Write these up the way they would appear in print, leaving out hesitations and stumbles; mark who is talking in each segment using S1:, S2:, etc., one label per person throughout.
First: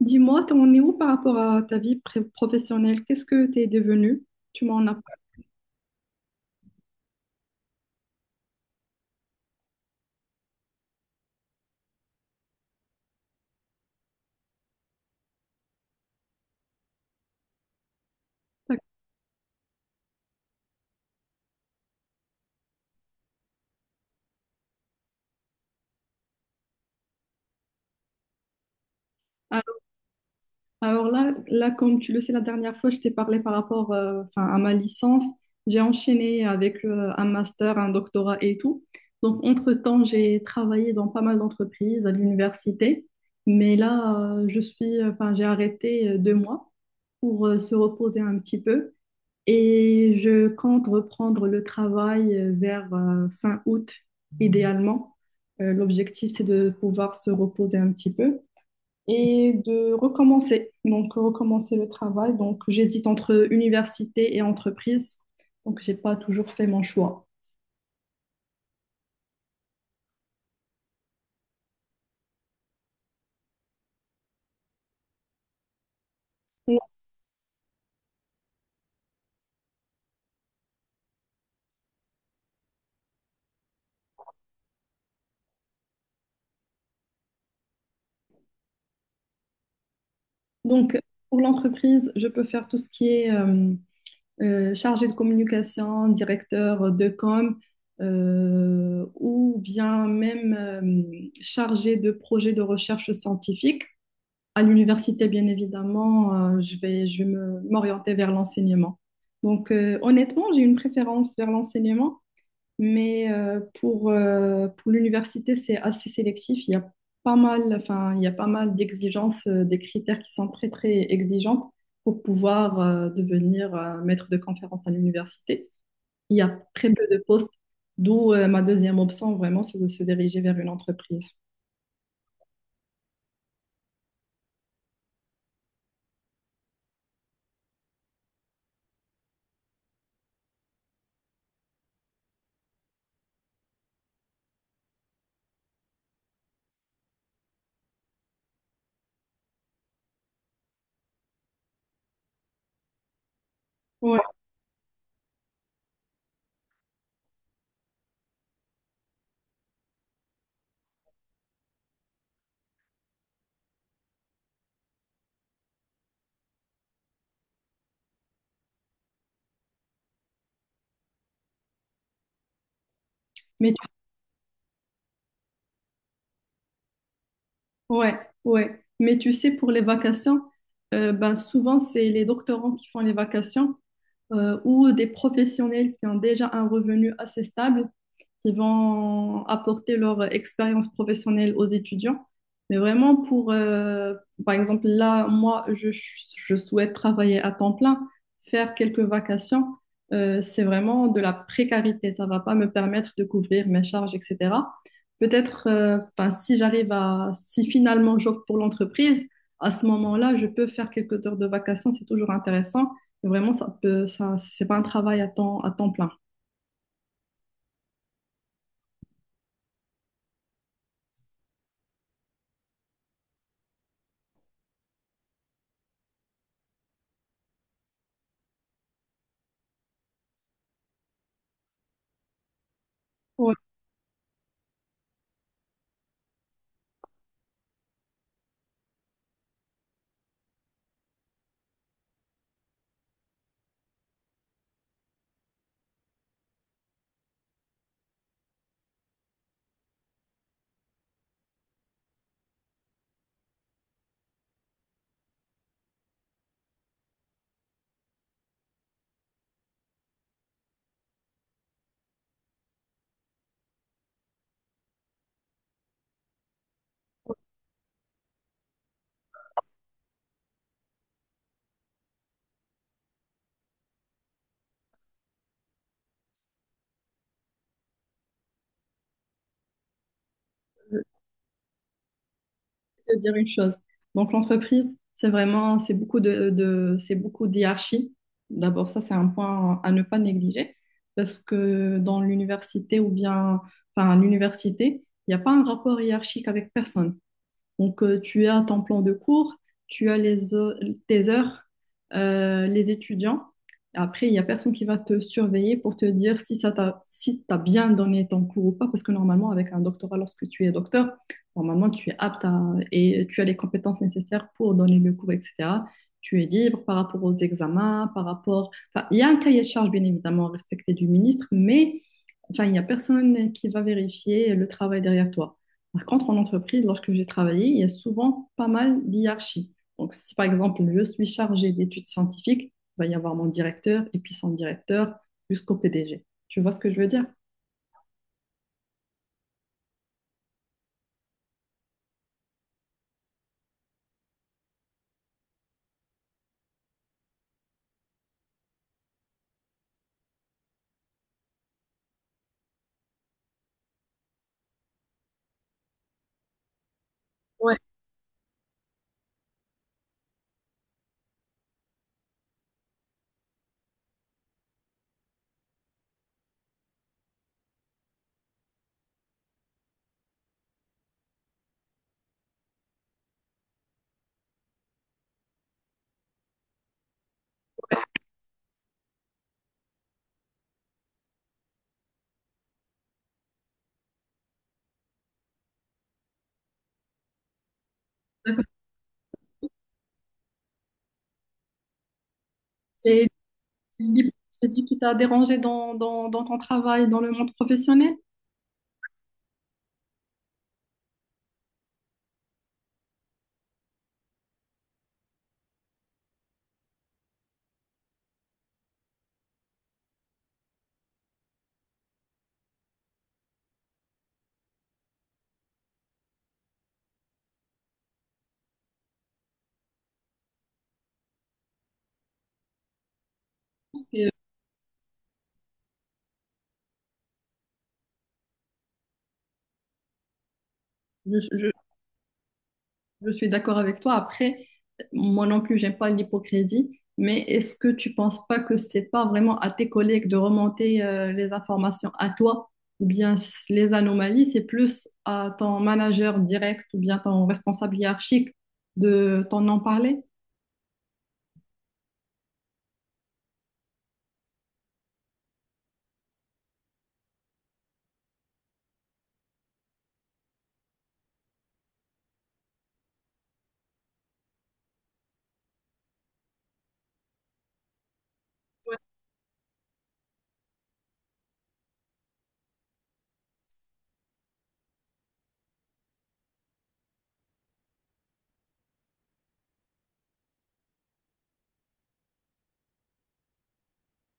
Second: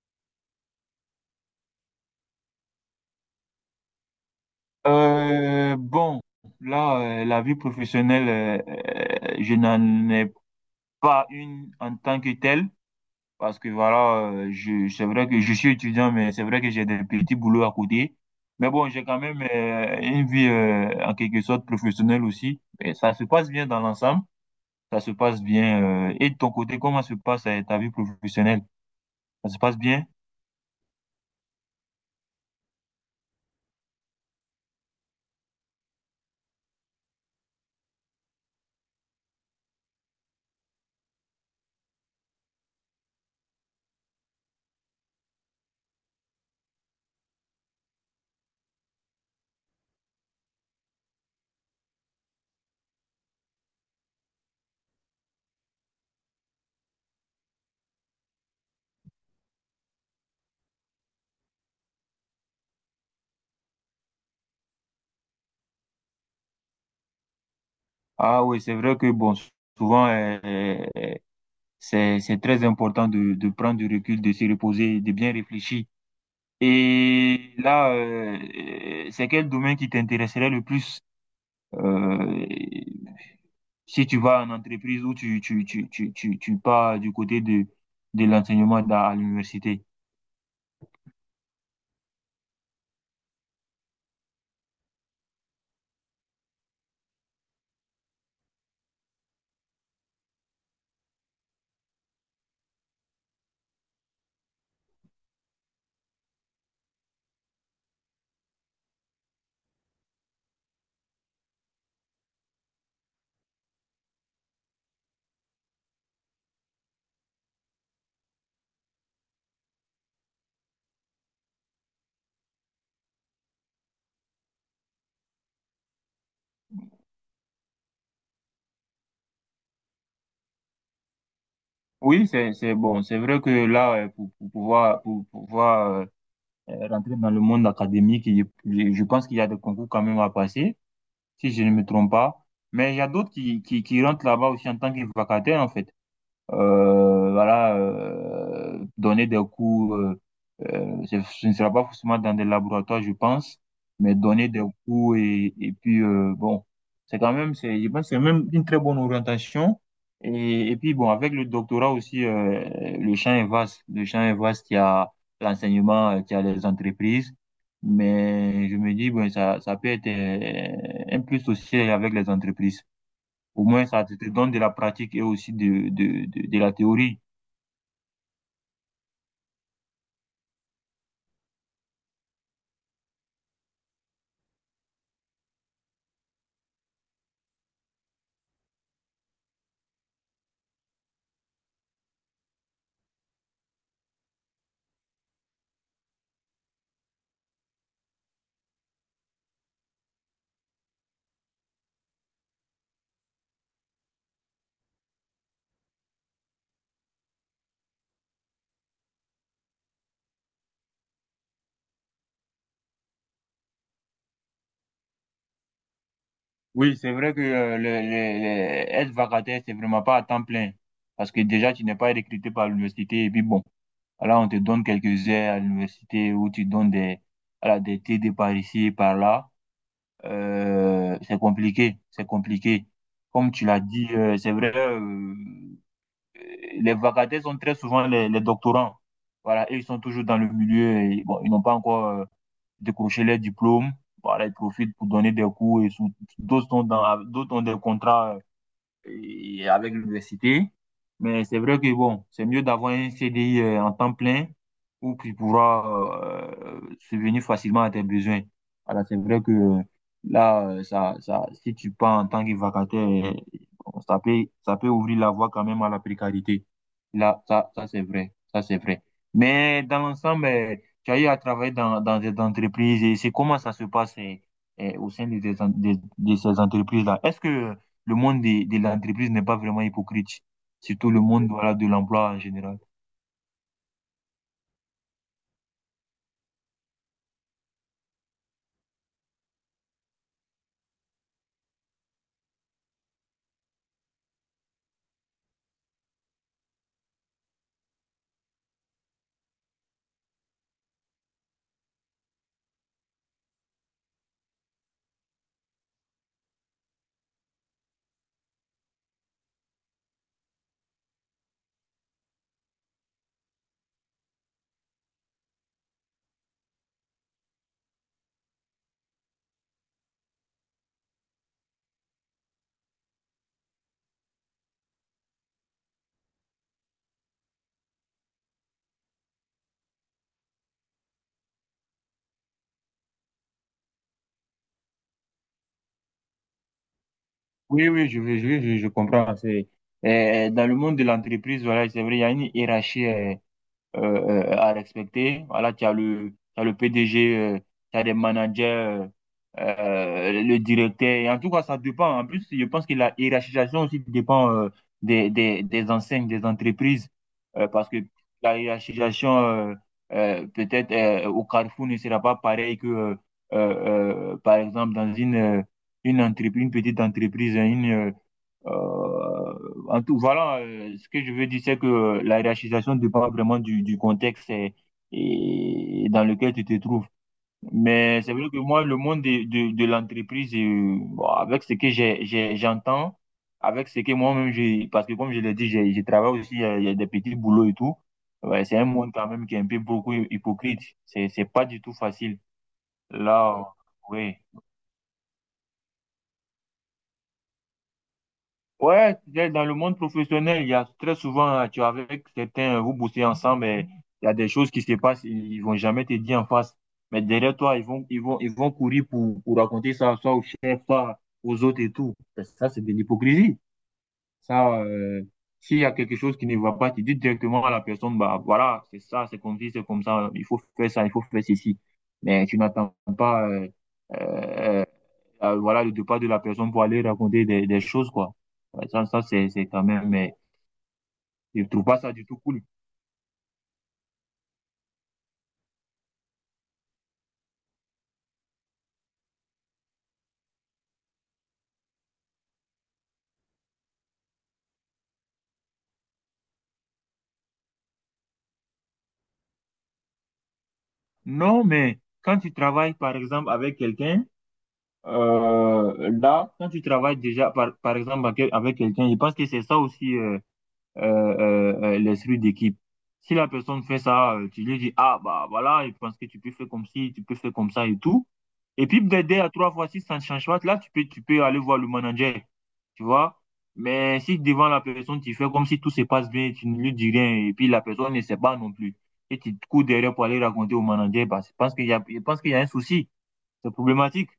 S1: Dis-moi, t'en es où par rapport à ta vie pré- professionnelle? Qu'est-ce que t'es devenu? Tu m'en as pas.
S2: Euh, bon, là, la vie professionnelle, je n'en ai pas une en tant que telle, parce que voilà, c'est vrai que je suis étudiant, mais c'est vrai que j'ai des petits boulots à côté. Mais bon, j'ai quand même une vie en quelque sorte professionnelle aussi. Et ça se passe bien dans l'ensemble, ça se passe bien. Et de ton côté, comment se passe ta vie professionnelle? Ça se
S1: Alors,
S2: passe bien?
S1: alors là, comme tu le sais, la dernière fois, je t'ai parlé par rapport enfin, à ma licence. J'ai enchaîné avec un master, un doctorat et tout. Donc, entre-temps, j'ai travaillé dans pas mal d'entreprises, à l'université. Mais là, je suis, enfin, j'ai arrêté deux mois pour se reposer un petit peu. Et je compte reprendre le travail vers fin août, idéalement. L'objectif, c'est de pouvoir se reposer un petit peu et de recommencer. Donc, recommencer le travail. Donc, j'hésite entre université et entreprise. Donc, j'ai pas toujours fait mon choix.
S2: Ah oui, c'est vrai que bon, souvent, c'est très important de prendre du recul, de se reposer, de bien réfléchir. Et là, c'est quel domaine qui t'intéresserait le plus? Euh, Si tu vas en entreprise ou tu pars du côté de l'enseignement à l'université.
S1: Donc, pour l'entreprise, je peux faire tout ce qui est chargé de communication, directeur de com, ou bien même chargé de projet de recherche scientifique. À l'université, bien évidemment, je vais m'orienter vers l'enseignement. Donc, honnêtement, j'ai une préférence vers l'enseignement mais pour pour l'université, c'est assez sélectif. Il y a pas mal, enfin, il y a pas mal d'exigences, des critères qui sont très, très exigeants pour pouvoir devenir maître de conférence à l'université. Il y a très peu de postes, d'où ma deuxième option, vraiment, c'est de se diriger vers une entreprise.
S2: Oui, c'est bon. C'est vrai que là, pour pouvoir rentrer dans le monde académique. Je pense qu'il y a des concours quand même à passer, si je ne me trompe pas. Mais il y a d'autres qui rentrent là-bas aussi en tant que vacataires, en fait, voilà, donner des cours, ce ne sera pas forcément dans des laboratoires, je pense, mais
S1: Ouais,
S2: donner des cours et puis, bon, c'est quand même, c'est, je pense, que c'est même une très bonne orientation. Et puis, bon, avec le doctorat aussi, le champ est vaste. Le champ est vaste, il y a l'enseignement, il y a les entreprises. Mais je me dis, bon, ça peut être un plus aussi avec les entreprises. Au
S1: mais,
S2: moins, ça te donne de la pratique et aussi de la théorie.
S1: ouais, ouais. Mais tu sais, pour les vacations, ben, souvent, c'est les doctorants qui font les vacations. Ou des professionnels qui ont déjà un revenu assez stable, qui vont apporter leur expérience professionnelle aux étudiants. Mais vraiment pour, par exemple, là, moi, je souhaite travailler à temps plein, faire quelques vacations. C'est vraiment de la précarité. Ça ne va pas me permettre de couvrir mes charges, etc. Peut-être, 'fin, si j'arrive à, si finalement j'opte pour l'entreprise, à ce moment-là, je peux faire quelques heures de vacations. C'est toujours intéressant. Vraiment, ça peut, ça, c'est pas un travail à temps plein.
S2: Oui, c'est vrai que être vacataire, c'est vraiment pas à temps plein. Parce que déjà, tu n'es pas recruté par l'université. Et puis bon, là, on te donne quelques heures à l'université où tu donnes des, voilà, des TD par ici par là. C'est compliqué, c'est compliqué. Comme
S1: Ouais.
S2: tu l'as dit, c'est vrai, les vacataires sont très souvent les doctorants. Voilà, et ils sont toujours dans le milieu et bon, ils n'ont pas encore décrocher les diplômes. Voilà, ils profitent pour donner des cours et d'autres sont dans, d'autres ont des contrats et avec l'université. Mais c'est vrai que bon, c'est mieux d'avoir un CDI en temps plein où tu pourras subvenir facilement à tes besoins. Alors, c'est vrai que là, si tu pars en tant que vacataire, bon, ça peut ouvrir la voie quand même à la précarité. Là, ça c'est vrai. Ça, c'est vrai. Mais dans l'ensemble, tu as eu à travailler dans des entreprises et c'est comment ça se passe au sein de, des en- de ces entreprises-là. Est-ce que le monde l'entreprise n'est pas vraiment hypocrite.
S1: Je
S2: Surtout le monde, voilà, de l'emploi en général.
S1: vais te dire une chose. Donc, l'entreprise, c'est vraiment, c'est beaucoup d'hierarchie. D'abord, ça, c'est un point à ne pas négliger parce que dans l'université ou bien, enfin, à l'université, il n'y a pas un rapport hiérarchique avec personne. Donc, tu as ton plan de cours, tu as les tes heures, les étudiants. Après, il n'y a personne qui va te surveiller pour te dire si si t'as bien donné ton cours ou pas, parce que normalement, avec un doctorat, lorsque tu es docteur, normalement, tu es apte à, et tu as les compétences nécessaires pour donner le cours, etc. Tu es libre par rapport aux examens, par rapport. Enfin, il y a un cahier de charge, bien évidemment, respecté du ministre, mais enfin, il n'y a personne qui va vérifier le travail derrière toi. Par contre, en entreprise, lorsque j'ai travaillé, il y a souvent pas mal d'hierarchies. Donc, si par exemple, je suis chargée d'études scientifiques, il va y avoir mon directeur et puis son directeur jusqu'au PDG. Tu vois ce que je veux dire?
S2: Oui, oui, je comprends. C'est, dans le monde de l'entreprise, voilà, c'est vrai, il y a une hiérarchie, à respecter. Voilà, tu as le PDG, tu as des managers, le directeur. Et en tout cas, ça dépend. En plus, je pense que la hiérarchisation aussi dépend des enseignes, des entreprises.
S1: Ouais,
S2: Parce que la hiérarchisation, peut-être au Carrefour, ne sera pas pareil que, par exemple, une entreprise, une petite entreprise, euh, en tout, voilà, ce que je veux dire, c'est que la hiérarchisation dépend vraiment du contexte et dans lequel tu te trouves. Mais c'est vrai que moi, le monde de l'entreprise, bon, avec ce que j'entends, avec ce que moi-même, j'ai, parce que comme je l'ai dit, j'ai travaille aussi, il y a des petits boulots et tout.
S1: d'accord.
S2: Ouais, c'est un monde quand même qui est un peu beaucoup hypocrite. C'est pas du tout facile.
S1: C'est
S2: Là, oui.
S1: l'hypocrisie qui t'a dérangé dans ton travail, dans le monde professionnel?
S2: Ouais, c'est-à-dire dans le monde professionnel, il y a très souvent, tu es avec certains, vous bossez ensemble, mais il y a des choses qui se passent, ils vont jamais te dire en face. Mais derrière toi, ils vont courir pour raconter ça, soit au chef, soit aux autres et tout. Ça, c'est de l'hypocrisie. Ça, s'il y a quelque chose qui ne va pas, tu dis directement à la personne, bah voilà, c'est ça, c'est comme ci, c'est comme ça, il faut faire ça, il faut faire ceci. Mais tu n'attends pas,
S1: Parce que
S2: euh, voilà, le départ de la personne pour aller raconter des choses, quoi. Ouais, ça c'est quand même, mais
S1: Je,
S2: je
S1: je,
S2: trouve pas ça du tout cool.
S1: je suis d'accord avec toi. Après, moi non plus, j'aime pas l'hypocrisie, mais est-ce que tu penses pas que c'est pas vraiment à tes collègues de remonter les informations à toi ou bien les anomalies, c'est plus à ton manager direct ou bien ton responsable hiérarchique de t'en en parler?
S2: Non, mais quand tu travailles, par exemple, avec quelqu'un, là, quand tu travailles déjà, par exemple, avec quelqu'un, je pense que c'est ça aussi, les séries d'équipe. Si la personne fait ça, tu lui dis, ah, bah voilà, je pense que tu peux faire comme ci, tu peux faire comme ça et tout. Et puis, peut-être deux à trois fois, si ça ne change pas, là, tu peux aller voir le manager, tu vois. Mais si devant la personne, tu fais comme si tout se passe bien, tu ne lui dis rien, et puis la personne ne sait pas non plus, et tu te cours derrière pour aller raconter au manager, bah, je pense qu'il y a un souci, c'est problématique.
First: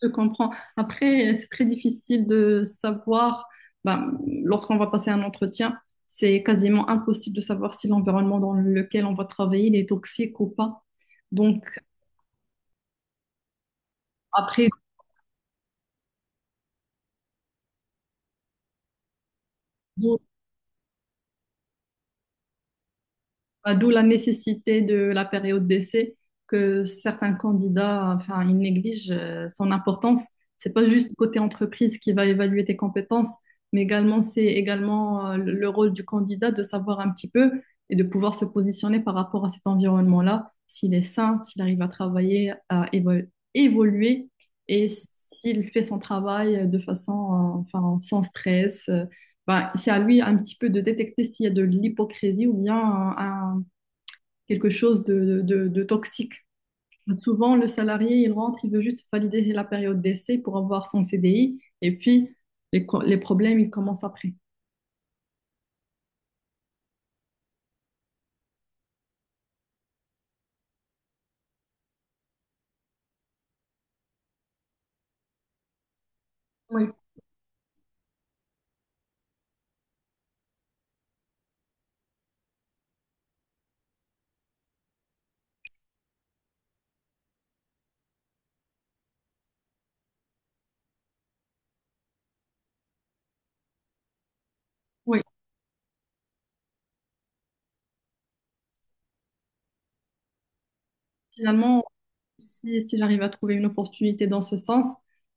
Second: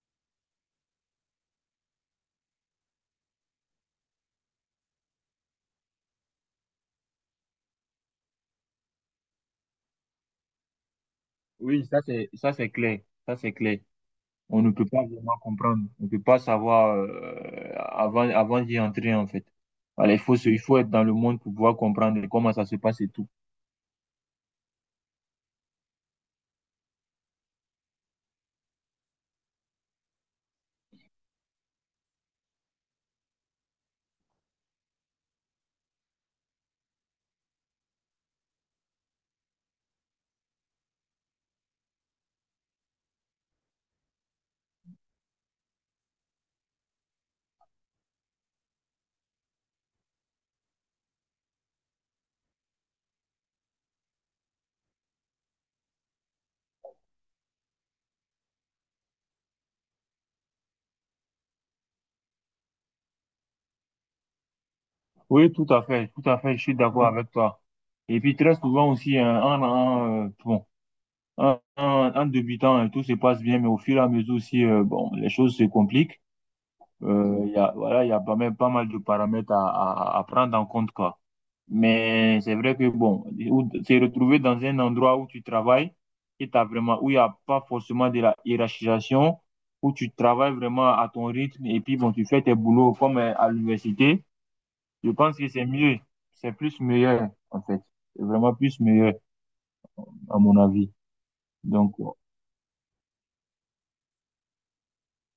S1: Je te comprends. Après, c'est très difficile de savoir, ben, lorsqu'on va passer un entretien, c'est quasiment impossible de savoir si l'environnement dans lequel on va travailler il est toxique ou pas. Donc,
S2: Oui, ça c'est clair, ça c'est clair. On
S1: Après,
S2: ne peut pas vraiment comprendre. On ne peut pas savoir avant, avant d'y entrer, en fait. Voilà,
S1: d'où
S2: il faut être dans le monde pour pouvoir comprendre comment ça se passe et tout.
S1: bah, d'où la nécessité de la période d'essai que certains candidats, enfin, ils négligent son importance. C'est pas juste côté entreprise qui va évaluer tes compétences, mais également c'est également le rôle du candidat de savoir un petit peu et de pouvoir se positionner par rapport à cet environnement-là, s'il est sain, s'il arrive à travailler, évoluer et s'il fait son travail de façon, enfin, sans stress. Bah, c'est à lui un petit peu de détecter s'il y a de l'hypocrisie ou bien un- quelque chose de toxique. Souvent, le salarié, il rentre, il veut juste valider la période d'essai pour avoir son CDI et puis les problèmes, ils commencent après.
S2: Oui, tout à fait, je suis d'accord avec toi. Et puis très souvent aussi, hein, bon, en débutant, hein, tout se passe bien, mais au fur et à mesure aussi, bon, les choses se compliquent.
S1: Oui,
S2: Il y a, voilà, il y a pas même pas mal de paramètres à prendre en compte, quoi. Mais c'est vrai que bon, se retrouver dans un endroit où tu travailles, et t'as vraiment, où il n'y a pas forcément de la hiérarchisation, où tu travailles vraiment à ton rythme et puis bon, tu fais tes boulots comme à l'université, je
S1: oui.
S2: pense que c'est mieux, c'est plus meilleur en fait, c'est vraiment plus meilleur à mon avis.
S1: Finalement,
S2: Donc,
S1: si j'arrive à trouver une opportunité dans ce sens,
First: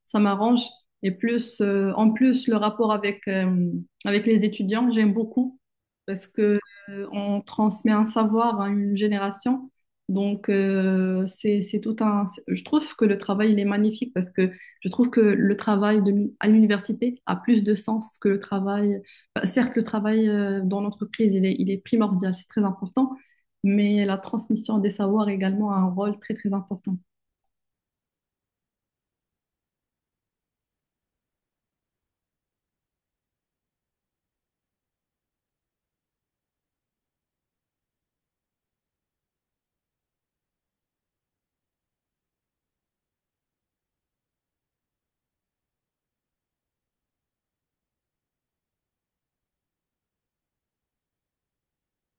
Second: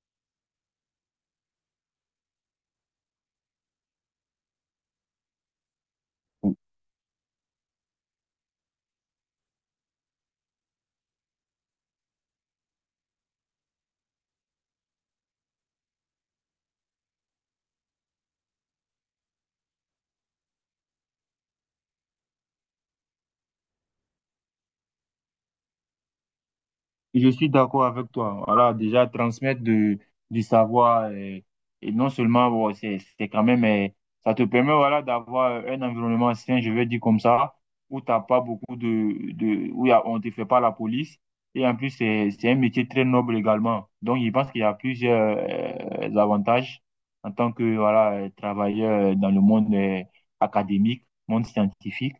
S1: ça m'arrange. Et plus, en plus, le rapport avec, avec les étudiants, j'aime beaucoup parce que on transmet un savoir à une génération. Donc, c'est tout un. Je trouve que le travail, il est magnifique parce que je trouve que le travail à l'université a plus de sens que le travail. Enfin, certes, le travail dans l'entreprise, il est primordial, c'est très important, mais la transmission des savoirs également a un rôle très, très important.
S2: Je suis d'accord avec toi. Voilà, déjà transmettre de, du savoir et, non seulement bon, c'est quand même ça te permet voilà d'avoir un environnement sain, je vais dire comme ça, où t'as pas beaucoup de où on te fait pas la police et en plus c'est un métier très noble également. Donc je pense qu'il y a plusieurs avantages en tant que voilà travailleur dans le monde académique, monde scientifique.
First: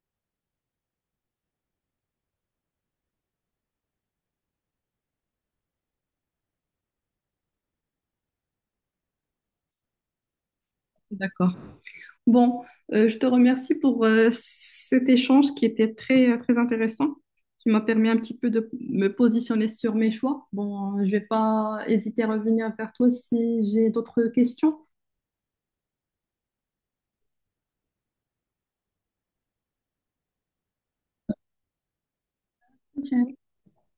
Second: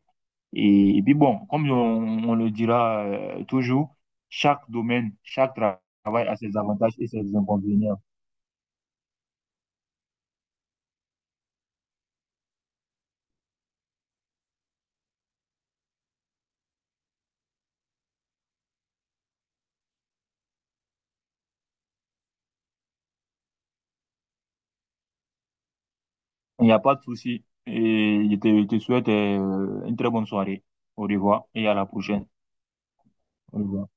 S2: Et puis bon, comme on le dira toujours, chaque domaine, travail a ses avantages et ses inconvénients.
S1: D'accord. Bon, je te remercie pour cet échange qui était très, très intéressant, qui m'a permis un petit peu de me positionner sur mes choix. Bon, je vais pas hésiter à revenir vers toi si j'ai d'autres questions.
S2: Il n'y a pas de souci. Et je te souhaite une très bonne soirée. Au revoir et à la prochaine.
S1: Ok.
S2: Au revoir.